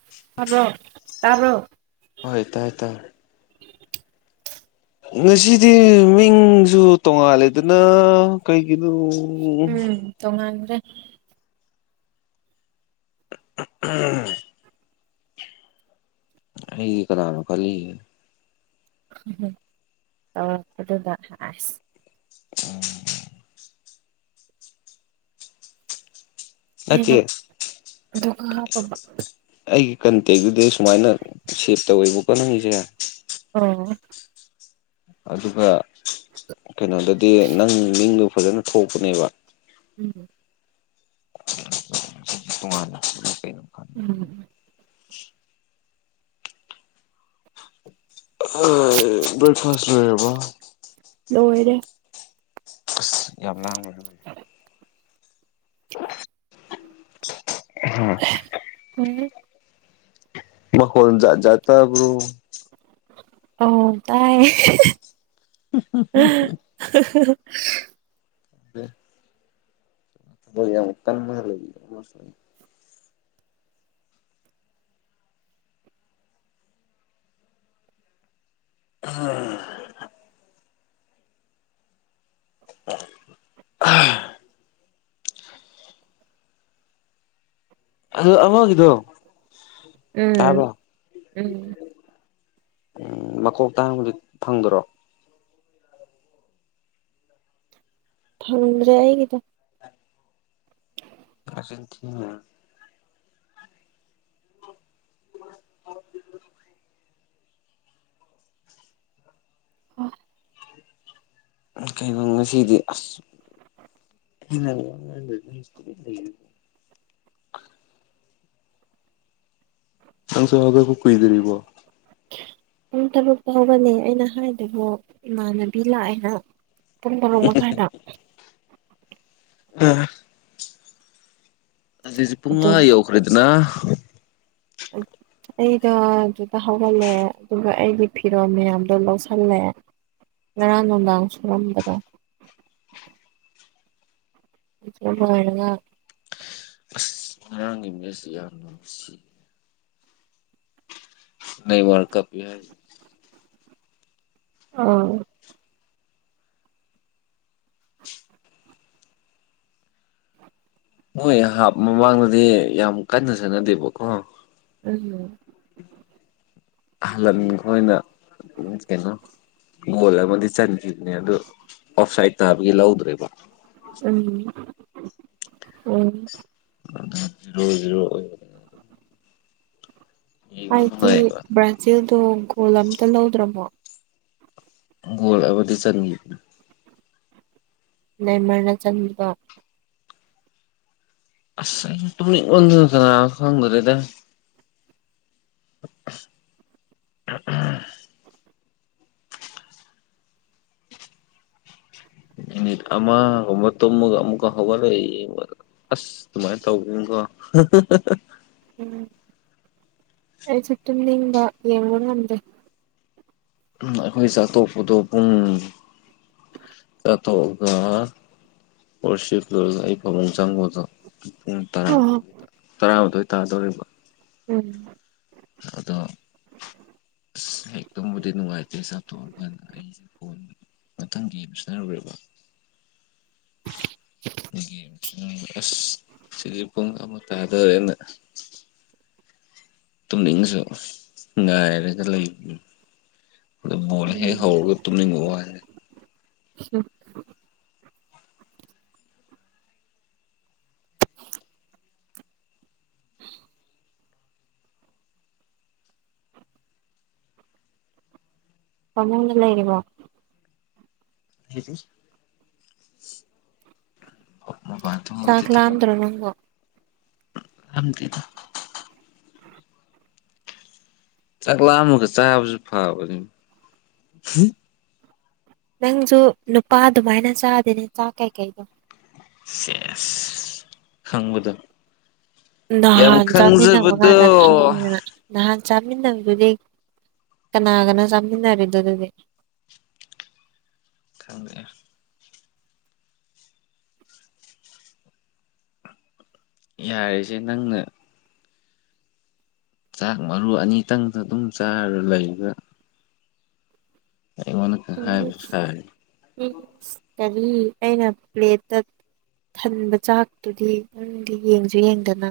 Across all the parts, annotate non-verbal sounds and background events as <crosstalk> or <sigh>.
<unintelligible> ꯇꯗ꯭ꯔꯣ ꯇꯥꯕ꯭ꯔꯣ ꯍꯣꯏ ꯇꯥꯏ ꯇꯥꯏ ꯉꯁꯤꯗꯤ ꯃꯤꯡꯁꯨ ꯇꯣꯡꯉꯥꯜꯂꯦꯗꯅ ꯀꯩꯒꯤꯅꯣ ꯇꯣꯉꯥꯟꯒ꯭ꯔꯦ ꯎꯝ ꯑꯩꯒꯤ ꯀꯅꯥꯥꯅꯣ ꯈꯜꯂꯤ ꯇꯧꯔꯛꯄꯗꯨꯗꯥ ꯑꯁ <unintelligible> ꯑꯩꯅ ꯅꯠꯇꯦ ꯑꯗꯨꯒ ꯍꯥꯞꯄꯝꯕ ꯑꯩꯒꯤ ꯀꯟꯇꯦꯛꯇꯨꯗ ꯁꯨꯃꯥꯏꯅ ꯁꯦꯞ ꯇꯧꯋꯦꯕꯀꯣ ꯅꯪꯒꯤꯁꯦ ꯑꯣ ꯑꯗꯨꯒ ꯀꯩꯅꯣꯗꯗꯤ ꯅꯪ ꯃꯤꯡꯗꯣ ꯐꯖꯅ ꯊꯣꯛꯄꯅꯦꯕ ꯎꯝ ꯇꯣꯉꯥꯟꯅ ꯀꯩꯅꯣ ꯎꯝ ꯕ꯭ꯔꯦꯛꯐꯥꯁ ꯂꯣꯏꯔꯥꯕꯣ ꯂꯣꯏꯔꯦ ꯑꯁ ꯌꯥꯝ ꯂꯥꯡꯒꯅꯨ ꯎꯝ ꯎꯝ ꯃꯈꯣꯟ ꯖꯥꯠ ꯖꯥꯠ ꯇꯥꯕ꯭ꯔꯣ ꯑꯣ ꯇꯥꯏ <unintelligible> <unintelligible> <unintelligible> <unintelligible> ꯌꯥꯝ ꯀꯥꯟ ꯂꯩ <unintelligible> ꯑꯥ ꯑꯥ ꯑꯗꯣ ꯑꯃꯥꯒꯤꯗꯣ ꯎꯝ ꯎꯝ ꯎꯝ ꯃꯀꯣꯛꯇꯥꯡ ꯐꯪꯗ꯭ꯔꯣ ꯐꯡꯒ꯭ꯔꯦ ꯑꯩꯒꯤꯗꯣ ꯆꯤꯟ ꯊꯤꯅꯨꯗꯥ <unintelligible> ꯑꯣ ꯑꯦ ꯀꯩꯅꯣ ꯉꯁꯤꯗꯤ ꯑꯁ ꯏ <unintelligible> ꯅꯪꯁꯨ ꯍꯧꯒꯠ ꯄ ꯀꯨꯏꯗꯔ꯭ꯤꯕꯣ ꯄꯨꯡ ꯇꯔꯨꯛꯇ ꯍꯧꯒꯠꯂꯦ ꯑꯩꯅ ꯍꯥꯏꯗꯨꯕꯨ ꯏꯃꯥꯟꯅꯕꯤ ꯂꯥꯛꯑꯦꯅ ꯄꯨꯡ ꯕꯥꯔꯣ ꯃꯈꯥꯏ ꯗ ꯑ ꯑꯁꯤꯛꯁꯤ ꯄꯨꯡ ꯑꯗꯨ ꯑ ꯌꯧꯈ꯭ꯔꯦꯗꯅ ꯎ ꯑꯩꯗꯣ ꯑꯗꯨꯗ ꯍꯧꯒꯠ ꯂꯦ ꯑꯗꯨꯒ ꯑꯩꯒꯤ ꯐꯤꯔꯣꯜ ꯃꯌꯥꯝꯗꯣ ꯂꯧꯁꯜꯂꯦ ꯉꯔꯥꯡ ꯅꯨꯡꯗꯥꯡ ꯁꯨ ꯃꯥꯝꯕꯗꯣ <unintelligible> ꯑꯁ ꯉꯔꯥꯡꯒꯤ ꯃꯦꯁꯁꯤ ꯌꯥꯝ ꯅꯨꯡꯁꯤ ꯅꯦ ꯋꯥꯔ ꯀꯞ ꯄꯤ ꯍꯥꯏ ꯑꯣ ꯃꯣꯏ ꯍꯥꯞ ꯃꯃꯥꯡꯗꯗꯤ ꯌꯥꯝ ꯀꯟꯅ ꯁꯥꯟ ꯅꯗꯦꯕꯀꯣ ꯎꯝ <unintelligible> ꯍꯂꯟ ꯈꯣꯏꯅ ꯀꯩꯅꯣ ꯒꯣꯜ ꯑꯃꯗꯤ ꯆꯟꯈꯤꯕꯅꯦ ꯑꯗꯨ ꯑꯣꯐ ꯁꯥꯏꯠ ꯇꯥꯕꯒꯤ ꯂꯧꯗ꯭ꯔꯦꯕ ꯎꯝ ꯎꯝ ꯑꯁ ꯂꯣꯢꯗ꯭ꯔꯤꯕꯣ ꯌꯦꯡꯕ ꯍꯥꯏꯗꯤ ꯅꯨꯡꯉꯥꯏꯌꯦꯕ ꯕ꯭ꯔꯥꯖꯤꯜꯗꯣ ꯒꯣꯜ ꯑꯝꯇ ꯂꯧꯗ꯭ꯔꯕꯣ ꯒꯣꯜ ꯑꯃꯗꯤ ꯆꯟꯒꯤꯕꯅꯦ ꯅꯦꯃꯔꯅ ꯆꯟꯒꯤꯕ ꯑꯁ ꯑꯩ ꯇꯨꯝꯅꯤꯡ ꯃꯥꯟꯗꯅ ꯀꯅꯥꯅꯣ ꯈꯪꯗꯔꯦ <unintelligible> ꯥꯃꯤꯅꯤꯠ ꯑꯃ ꯒꯨꯝꯕ ꯇꯨꯝꯃꯒ ꯑꯃꯨꯛ ꯍꯧꯒꯠꯂꯒꯥ ꯌꯦꯡꯕ ꯑꯁ ꯑꯗꯨꯃꯥꯏꯅ ꯇꯧꯕꯅꯤꯀꯣ <unintelligible> ꯎꯝ ꯑꯩꯁꯨ ꯇꯨꯝꯅꯤꯡꯕ ꯌꯦꯡꯕ ꯉꯝꯗꯦ ꯑꯩꯈꯣꯏ ꯆꯛ ꯇꯣꯛꯄꯗꯣ ꯄꯨꯡ ꯑꯊꯣꯛꯑꯒ ꯋꯣꯔꯁꯤꯞ ꯂꯣꯢꯔꯒ ꯑꯩ ꯐꯕꯨꯡ ꯆꯪꯕꯗꯣ ꯄꯨꯡ ꯇꯔꯥ ꯎꯝ ꯇꯔꯥꯃꯊꯣꯏ ꯇꯥꯗꯧꯔꯤꯕ ꯎꯝ ꯑꯗꯣ ꯑꯁ ꯍꯦꯛꯇꯝꯕꯨꯗꯤ ꯅꯨꯡꯉꯥꯏꯇꯦ ꯆꯥꯛꯊꯣꯛꯑꯀꯥꯟꯗ ꯑꯩ ꯐꯣꯟ ꯃꯊꯪꯒꯤ ꯁꯅꯔꯨꯔꯦꯕ <unintelligible> <unintelligible> ꯑꯁ ꯁꯤꯗꯤ ꯄꯨꯡ ꯑꯃ ꯇꯥꯗꯣꯔꯦꯅ ꯇꯨꯝꯅꯤꯡ ꯉꯁꯨ ꯉꯥꯏꯔꯒ ꯂꯩꯕꯅꯤ ꯑꯗꯨ ꯕꯣꯜ ꯍꯦꯛ ꯎꯝ ꯍꯧꯔꯒ ꯇꯨꯝꯅꯤꯡꯕ ꯋꯥꯅꯦ <unintelligible> <unintelligible> ꯄꯃꯨꯡꯗ ꯂꯩꯔꯤꯕꯣ ꯂꯩꯔꯤ <unintelligible> ꯆꯥꯛ ꯂꯝꯗ꯭ꯔꯣ ꯅꯪꯕꯣ ꯂꯥꯝꯗꯦꯗ ꯆꯥꯛ ꯂꯥꯝꯃꯒ ꯆꯥꯕꯖꯨ ꯐꯕꯅꯤ <unintelligible> ꯅꯪꯖꯨ ꯅꯨꯄꯥ ꯑꯗꯨꯃꯥꯏꯅ ꯆꯥꯗꯦꯅꯦ ꯆꯥꯛ ꯀꯩꯀꯩꯗꯣ ꯁꯦꯁ ꯈꯪꯕꯗꯣ ꯌꯥꯝ ꯅꯍꯥꯟ ꯆꯥꯃꯤꯟꯅꯕꯗ ꯈꯪꯖꯕꯗꯣ ꯀꯥꯟꯗ ꯈꯪꯉꯦꯅ ꯅꯍꯥꯟ ꯆꯥꯃꯤꯟꯅꯕꯗꯨꯗꯤ ꯀꯅꯥꯒꯅꯣ ꯆꯥꯃꯤꯟꯅꯔꯤꯗꯣ ꯑꯗꯨꯗꯤ ꯈꯪꯂꯦ ꯌꯥꯔꯦꯁꯦ ꯅꯪꯅ ꯆꯥꯛ ꯃꯔꯨ ꯑꯅꯤꯇꯪꯗꯣ ꯑꯗꯨꯝ ꯆꯥꯔꯒ ꯂꯩꯕ ꯑꯩꯉꯣꯟꯗꯀ ꯍꯥꯏꯕ ꯁꯥꯔꯤ ꯏ꯭ꯁ ꯀꯔꯤ ꯑꯩꯅ ꯄ꯭ꯂꯦꯠꯇ ꯊꯟꯕ ꯆꯥꯛꯇꯨꯗꯤ ꯅꯪꯗꯤ ꯌꯦꯡꯁꯨ ꯌꯦꯡꯗꯅ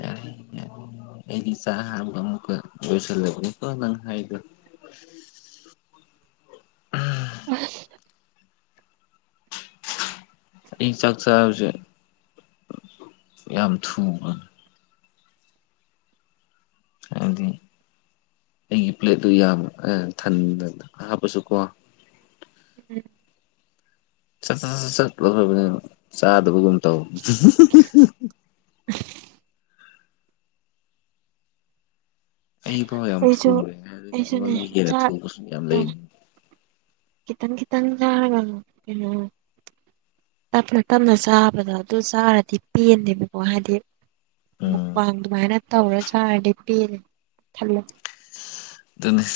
ꯌꯥꯔꯦ ꯌꯥꯔꯦ ꯑꯩꯗꯤ ꯆꯥꯛ ꯍꯕ ꯑꯃꯨꯛꯀ ꯂꯣꯏꯁꯤꯜꯂꯕꯀꯣ ꯅꯪ ꯍꯥꯏꯗꯣ ꯐ ꯑꯁ ꯑꯩ ꯆꯥꯛ ꯆꯥꯕꯁꯦ ꯌꯥꯝ ꯊꯨꯕ ꯍꯥꯏꯕꯗꯤ ꯑꯩꯒꯤ ꯄ꯭ꯂꯦꯠꯇꯨ ꯌꯥꯝ ꯊꯟꯗꯅ ꯍꯥꯞꯄꯁꯨꯀꯣ ꯎꯝ ꯆꯠ ꯆꯠꯂꯣꯈ꯭ꯔꯕꯅꯤꯅ ꯆꯥꯗꯕꯒꯨꯝ ꯇꯧ ꯑꯩꯐꯥꯎ ꯌꯥꯝ ꯑꯩꯁꯨ ꯊꯨꯔꯦ ꯑꯗꯨꯒ ꯑꯩꯁꯨꯅꯦ ꯑꯩꯉꯣꯟꯗꯒꯤ ꯍꯦꯟꯅ ꯆꯥꯛ ꯊꯨꯕꯁꯨ ꯌꯥꯝ ꯂꯩꯔꯤꯅꯤ ꯈꯤꯛꯇꯪ ꯈꯤꯛꯇꯪ ꯆꯔꯒ ꯀꯩꯅꯣ ꯇꯞꯅ ꯇꯞꯅ ꯆꯥꯕꯗ ꯑꯗꯨ ꯆꯥꯔꯗꯤ ꯄꯦꯟꯗꯦꯕꯀꯣ ꯍꯥꯏꯗꯤ ꯎꯝ ꯃꯨꯛꯕꯥꯡ ꯑꯗꯨꯃꯥꯏꯅ ꯇꯧꯔꯥ ꯆꯥꯔꯗꯤ ꯄꯦꯜ ꯈꯜꯂꯦ ꯑꯗꯨꯅꯤ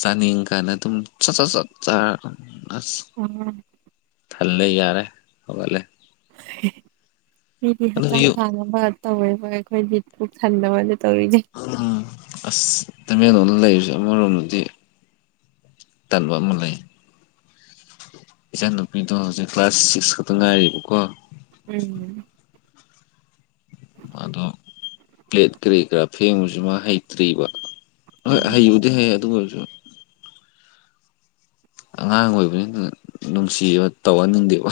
ꯆꯥꯅꯤꯡ ꯀꯥꯟꯅ ꯑꯗꯨꯝ ꯁꯠ ꯁꯠ ꯆꯠ ꯆꯥ ꯑꯁ ꯎꯝ ꯊꯜꯂꯦ ꯌꯥꯔꯦ ꯍꯧꯒꯠꯂꯦ ꯃꯤꯗꯤ ꯑꯗꯨꯒꯤ ꯍꯛꯆꯥꯡ ꯌꯨ ꯐꯥꯅꯕ ꯇꯧꯋꯦꯕ ꯑꯩꯈꯣꯏꯗꯤ ꯄꯨꯨ ꯊꯟꯅꯕꯗ ꯇꯧꯔꯤꯅꯦ ꯎꯝ ꯑꯁ ꯇꯃꯦꯡꯂꯣꯡꯗ ꯂꯩꯔꯤꯁꯦ ꯑꯃꯔꯣꯝꯗꯗꯤ ꯇꯟꯕ ꯑꯃ ꯂꯩ ꯏꯆꯥꯟ ꯅꯨꯨꯄꯤꯗꯣ ꯍꯧꯖꯤꯛ ꯀ꯭ꯂꯥꯁ ꯁꯤꯛ꯭ꯁ ꯈꯛꯇ ꯉꯥꯏꯔꯤꯕꯀꯣ ꯎꯝ ꯑꯗꯣ ꯄ꯭ꯂꯦꯠ ꯀꯔꯤ ꯀꯔꯥ ꯐꯦꯡꯕꯁꯤ ꯃꯥ ꯍꯩꯇ꯭ꯔꯤꯕ ꯍꯣꯏ ꯎꯝ ꯍꯩꯕꯨꯗꯤ ꯍꯥꯢ ꯑꯗꯨ ꯑꯣꯏꯔꯁꯨ ꯑꯉꯥꯡ ꯑꯣꯏꯕꯅꯤꯅ ꯅꯨꯡꯁꯤꯕ ꯇꯧꯍꯟꯅꯤꯡꯗꯦꯕ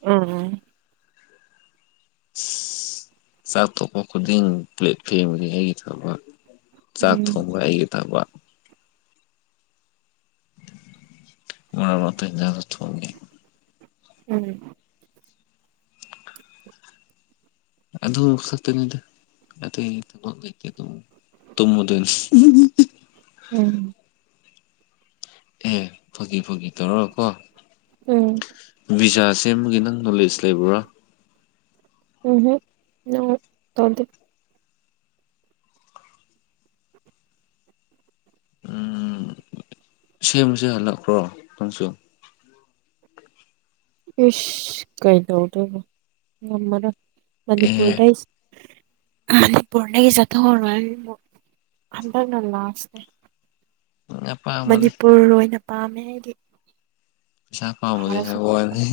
ꯎꯝ ꯎꯝ ꯆꯥꯛ ꯇꯣꯛꯄ ꯈꯨꯗꯤꯡ ꯄ꯭ꯂꯦꯠ ꯐꯦꯡꯕꯗꯤ ꯑꯩꯒꯤ ꯊꯕꯛ ꯆꯥꯛ ꯎꯝ ꯊꯣꯡꯕ ꯑꯩꯒꯤ ꯊꯕꯛ ꯃꯔꯛ ꯃꯔꯛꯇ ꯌꯦꯡꯁꯥꯡꯁꯨ ꯊꯣꯡꯏ ꯎꯝ ꯑꯗꯨ ꯈꯛꯇꯅꯤꯗ ꯑꯇꯩ ꯊꯕꯛ ꯂꯩꯇꯦ ꯑꯗꯨꯝ ꯇꯨꯝꯃꯗꯣꯏꯅꯤ ꯎꯝ ꯑꯦ ꯐꯒꯤ ꯐꯒꯤ ꯇꯧꯔꯀꯣ ꯎꯝ ꯕꯤꯖꯥ ꯁꯦꯝꯕꯒꯤ ꯅꯪ ꯅꯣꯂꯦꯖ ꯂꯩꯕ꯭ꯔꯥ ꯎꯝ ꯍꯝ ꯎ ꯇꯗ ꯎꯝ ꯁꯦꯝꯕꯁꯦ ꯍꯜꯂꯛꯄ꯭ꯔꯣ ꯅꯪꯁꯨ ꯏꯁ ꯀꯥꯏ ꯇꯧꯗ ꯉꯅ ꯑꯦ ꯃꯅꯤꯄꯨꯔꯗ ꯐꯅꯦꯒꯤ ꯆꯠꯇ ꯍꯣ ꯍꯟꯗꯒꯅꯂ ꯑꯁꯦ ꯎ ꯃꯅꯤꯄꯨꯔ ꯑꯣꯏꯅ ꯄꯥꯝꯃꯦ ꯍꯥꯏꯗꯤ ꯄꯁꯥ ꯐꯥꯝꯗ ꯐꯠꯇꯔꯁꯨ ꯍꯅꯦꯦ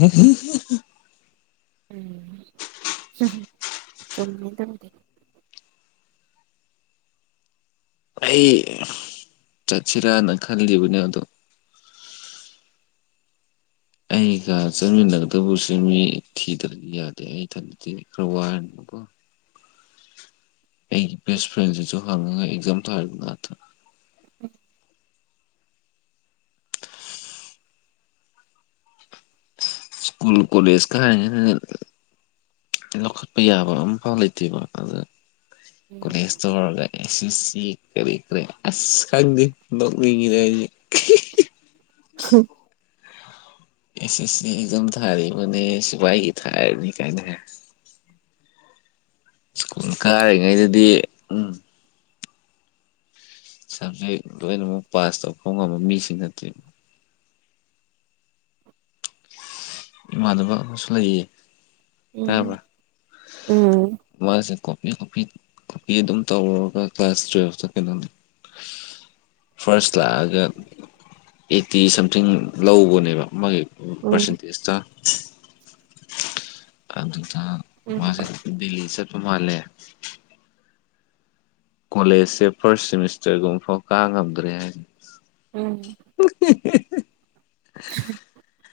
ꯎꯝ ꯆꯨꯝꯃꯦ ꯇꯝꯒꯦ ꯑꯩ ꯆꯠꯁꯤꯔꯥꯅ ꯈꯜꯂꯤꯕꯅꯦ ꯑꯗꯣ ꯑꯩꯒ ꯆꯠꯃꯤꯟꯅꯗꯕꯁꯨ ꯃꯤ ꯊꯤꯗ꯭ꯔꯗꯤ ꯌꯥꯗꯦ ꯑꯩꯊꯟꯗꯤ ꯈꯔ ꯋꯥꯔꯅꯤ <inaudible> <unintelligible> ꯑꯩꯒꯤ ꯕꯦꯁ ꯐ꯭ꯔꯦꯟꯁꯤꯁꯨ ꯍꯪꯉꯒ ꯑꯦꯛꯖꯥꯝ ꯊꯔꯤꯕ ꯉꯥꯛꯇ <unintelligible> ꯁꯀꯨꯜ ꯀꯣꯂꯦꯖ ꯀ ꯂꯧꯈꯠꯄ ꯌꯥꯕ ꯑꯃꯝꯐꯥꯎ ꯂꯩꯇꯦꯕ ꯑꯗ ꯀꯣꯂꯦꯖꯇ ꯑꯣꯏꯔꯒ ꯁꯤ ꯁꯤ ꯀꯔꯦ ꯀꯔꯦ ꯑꯁ ꯈꯪꯗꯤ ꯅꫭꯛꯅꯤꯡꯉꯤꯗ ꯑꯩꯗꯤ ꯍꯝ ꯑꯦ ꯑꯦꯁ ꯁꯤ ꯑꯦꯛꯖꯝ ꯊꯥꯔꯤꯕꯅꯦ ꯁꯤꯚꯏꯒꯤ ꯊꯥꯔꯅꯤ ꯀꯥꯏꯅ ꯁ꯭ꯀꯨꯜ ꯀꯥꯔꯤꯉꯩꯗꯗꯤ ꯎꯝ ꯁꯕꯖꯦꯛ ꯂꯣꯏꯅꯃꯛ ꯄꯥꯁ ꯇꯧ ꯉꯝꯕ ꯃꯤꯁꯨ ꯅꯠꯇꯦ ꯏꯃꯥꯗꯅꯕ ꯑꯃꯁꯨ ꯂꯩꯌꯦ ꯎꯝ ꯇꯕ꯭ꯔꯥ ꯎꯝ ꯃꯥꯁꯦ ꯀꯣꯄꯤ ꯀꯣꯄꯤ ꯀꫭꯄꯤ ꯑꯗꯨꯝ ꯇꯧꯔꯒ ꯀ꯭ꯂꯥꯁ ꯇꯨꯋꯦꯜꯐꯇ ꯀꯩꯅꯣꯅꯤ ꯐꯥꯔꯁ ꯂꯥꯛꯑꯒ ꯑꯦꯠꯇꯤ ꯁꯝꯊꯤꯡ ꯂꯧꯕꯅꯦꯕ ꯃꯥꯒꯤ ꯎꯝ ꯄꯔꯁꯦꯟꯇꯦꯖꯇ ꯑꯗꯨꯗ ꯎꯝ ꯃꯥꯁ ꯗꯜꯂꯤ ꯆꯠꯄ ꯃꯥꯂꯦ ꯀꯣꯂꯦꯖꯁꯦ ꯐꯥꯔꯁꯠ ꯁꯤꯃꯤꯁꯇꯔꯒꯨꯝꯕ ꯐꯥꯎ ꯀꯥ ꯉꯝꯗ꯭ꯔꯦ ꯍꯥꯏꯅꯤ ꯎꯝ <unintelligible> <unintelligible>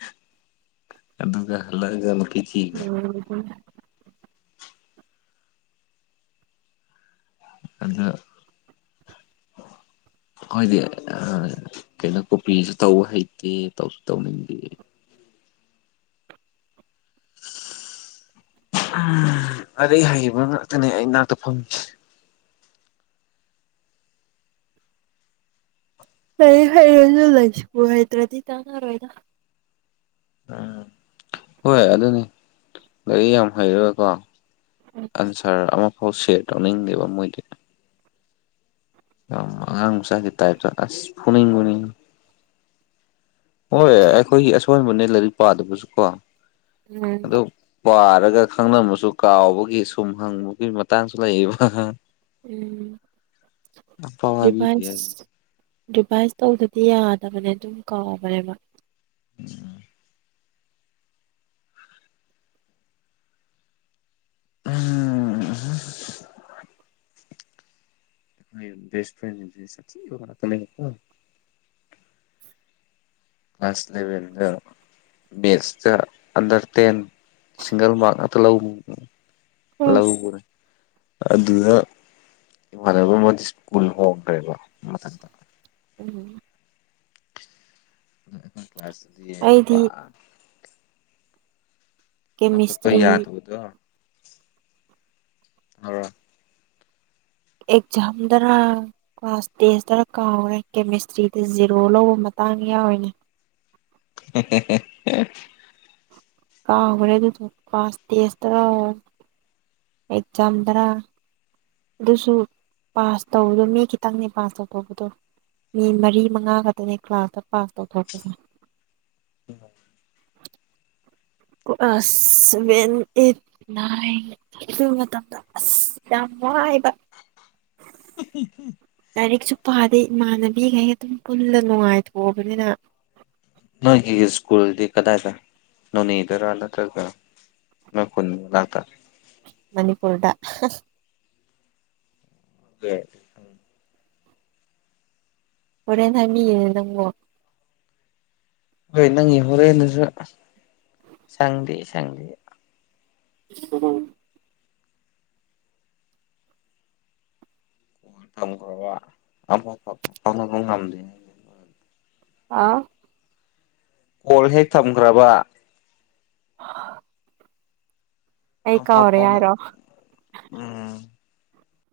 ꯑꯗꯨꯒ ꯍꯂꯛ ꯎꯝ ꯑꯗ <unintelligible> ꯑꯩꯈꫭꯏꯗꯤ ꯀꯩꯅꯣ ꯀꯣꯄꯤꯁꯨ ꯇꯧꯕ ꯍꯩꯇꯦ ꯇꯧꯁꯨ ꯇꯧꯅꯤꯡꯗꯦ ꯎꯝ ꯑꯗꯩ ꯍꯩꯕ ꯉꯥꯛꯇꯅꯦ ꯑꯩ ꯅꯥꯛꯇ ꯐꯪ ꯂꯥꯏꯔꯤꯛ ꯍꯩꯔꯁꯨ ꯂꯥꯏꯁꯨ ꯍꯩꯇꯔꯗꯤꯀꯥꯅꯔꫭꯏꯗ ꯎꯝ ꯍꯣꯏ ꯑꯗꯨꯅꯤ ꯂꯥꯏꯔꯤꯛ ꯌꯥꯝ ꯍꯩꯔ ꯒꯀꯣ ꯎꯝ ꯑꯟꯁꯥꯔ ꯑꯃꯐꯥꯎ ꯁꯤꯌꯔ ꯇꯧꯅꯤꯡꯗꯦꯕ ꯃꯣꯏꯗꯤ ꯌꯥꯝ ꯑꯉꯥꯡ ꯃꯆꯥꯒꯤ ꯇꯥꯏꯞꯇ ꯑꯁ ꯐꯨꯅꯤꯡꯕꯅꯤ ꯍꯣꯏ ꯑꯩꯈꯣꯏꯒꯤ ꯑꯁꯣꯟꯕꯅꯦ ꯂꯥꯏꯔꯤꯛ ꯄꯥꯗꯕꯁꯨꯀꯣ ꯑꯗꯨ ꯋꯥꯔꯒ ꯈꯪꯅꯃꯁꯨ ꯀꯥꯎꯕꯒꯤ ꯁꯨꯝ ꯍꯪꯕꯒꯤ ꯃꯇꯥꯡꯁꯨ ꯂꯩꯌꯦꯕ ꯑꯐꯥꯎ ꯍꯥꯏꯕꯤꯗꯦ ꯔꯤꯚꯥꯟꯁ ꯍꯥꯏꯁꯦ ꯔꯤꯚꯥꯏꯁ ꯇꯧꯗꯗꯤ ꯌꯥꯗꯕꯅꯦ ꯑꯗꯨꯝ ꯀꯥꯎꯕꯅꯦꯕ ꯎꯝ ꯎꯝ ꯎ <unintelligible> ꯕꯦꯁ ꯐ꯭ꯔꯦꯟꯁꯤꯁꯦ ꯁꯊꯤꯕ ꯉꯥꯛꯇꯅꯦꯕꯀꯣ ꯂꯥꯁ ꯂꯩꯕꯗ ꯃꯦꯠꯁꯇ ꯑꯟꯗꯔ ꯇꯦꯟ ꯁꯤꯡꯒꯜ ꯃꯥꯔꯛ ꯉꯥꯛꯇ ꯂꯧꯕ ꯎꯝ ꯂꯧꯒꯔꯦ ꯑꯗꯨꯗ ꯏꯃꯥꯟꯅꯕ ꯑꯃꯗꯤ ꯁ꯭ꯀꯨꯜ ꯍꯣꯡꯈ꯭ꯔꯦꯕ ꯃꯊꯛꯇ ꯎꯝ ꯑꯗꯨꯅ ꯑꯈꯣꯏ ꯀ꯭ꯂꯥꯁ ꯇꯗꯤ ꯑꯩꯗꯤ ꯄꯨꯔꯥ ꯂꯧꯈꯠꯄ ꯀꯦꯃꯤꯁꯇ꯭ꯔꯤ ꯌꯥꯗꯕꯗꯣ ꯇꯥꯕꯔ ꯑꯦꯛꯖꯥꯝꯗꯔ ꯀ꯭ꯂꯥꯁ ꯇꯦꯁꯇꯔ ꯀꯥꯎꯈꯔꯦ ꯀꯦꯃꯤꯁꯇ꯭ꯔꯤꯗ ꯖꯦꯔꯣ ꯂꯧꯕ ꯃꯇꯥꯡ ꯌꯥꯎꯔꯤꯅꯦ <unintelligible> ꯑꯦ ꯀꯥꯎꯒꯔꯦ ꯑꯗꯨꯗꯣ ꯀ꯭ꯂꯥꯁ ꯇꯦꯁꯇꯔꯥ ꯑꯦꯛꯖꯥꯝꯗꯔꯥ ꯑꯗꯨꯁꯨ ꯄꯥꯁ ꯇꯧꯕꯗꯣ ꯃꯤ ꯈꯤꯇꯪꯅꯦ ꯄꯥꯁ ꯇꯧꯊꯣꯛꯄꯗꯣ ꯃꯤ ꯃꯔꯤ ꯃꯉꯥ ꯈꯛꯇꯅꯦ ꯀ꯭ꯂꯥꯁꯇ ꯄꯥꯁ ꯇꯧꯊꯣꯛꯄꯁꯦ <inaudible> <unintelligible> ꯁꯚꯦꯟ ꯑꯩꯠ ꯅꯥꯏꯟ ꯑꯗꯨ ꯃꯇꯝꯗ ꯑꯁ ꯌꯥꯝ ꯋꯥꯏꯕ <unintelligible> ꯂꯥꯏꯔꯤꯛꯁꯨ ꯄꯥꯗꯦ ꯏꯃꯥꯟꯅꯕꯤꯈꯩ ꯑꯗꯨꯝ ꯄꯨꯜꯂ ꯅꯨꯡꯉꯥꯏꯊꯣꯛꯑꯕꯅꯤꯅ ꯅꯣꯏꯒꯤ ꯁ꯭ꯀꯨꯜꯗꯤ ꯀꯗꯥꯏꯗ ꯅꯣꯅꯦꯗꯔꯥ ꯅꯠꯇ꯭ꯔꯒ ꯅꯣꯏ ꯈꯨꯟ ꯃꯅꯥꯛꯇ ꯃꯅꯤꯄꯨꯔꯗ ꯍ <unintelligible> ꯍꯣꯔꯦꯟ ꯍꯥꯏꯕꯤꯒꯦꯅꯦ ꯅꯪꯕꯣ ꯍꯣꯏ ꯅꯪꯒꯤ ꯍꯣꯔꯦꯟꯗꯨꯁꯨ ꯁꯪꯗꯦ ꯁꯪꯗꯦ <inaudible> <unintelligible> ꯊꯝꯈ꯭ꯔꯕ <unintelligible> ꯐꯥꯎ ꯉꯝꯗꯦ ꯑꯥ ꯀꯣꯜ ꯍꯦꯛ ꯊꯝꯈ꯭ꯔꯕ <inaudible> ꯑꯩ <unintelligible> ꯀꯥꯎꯔꯦ ꯐꯥꯎꯅ ꯍꯥꯏꯔꯣ ꯎꯝ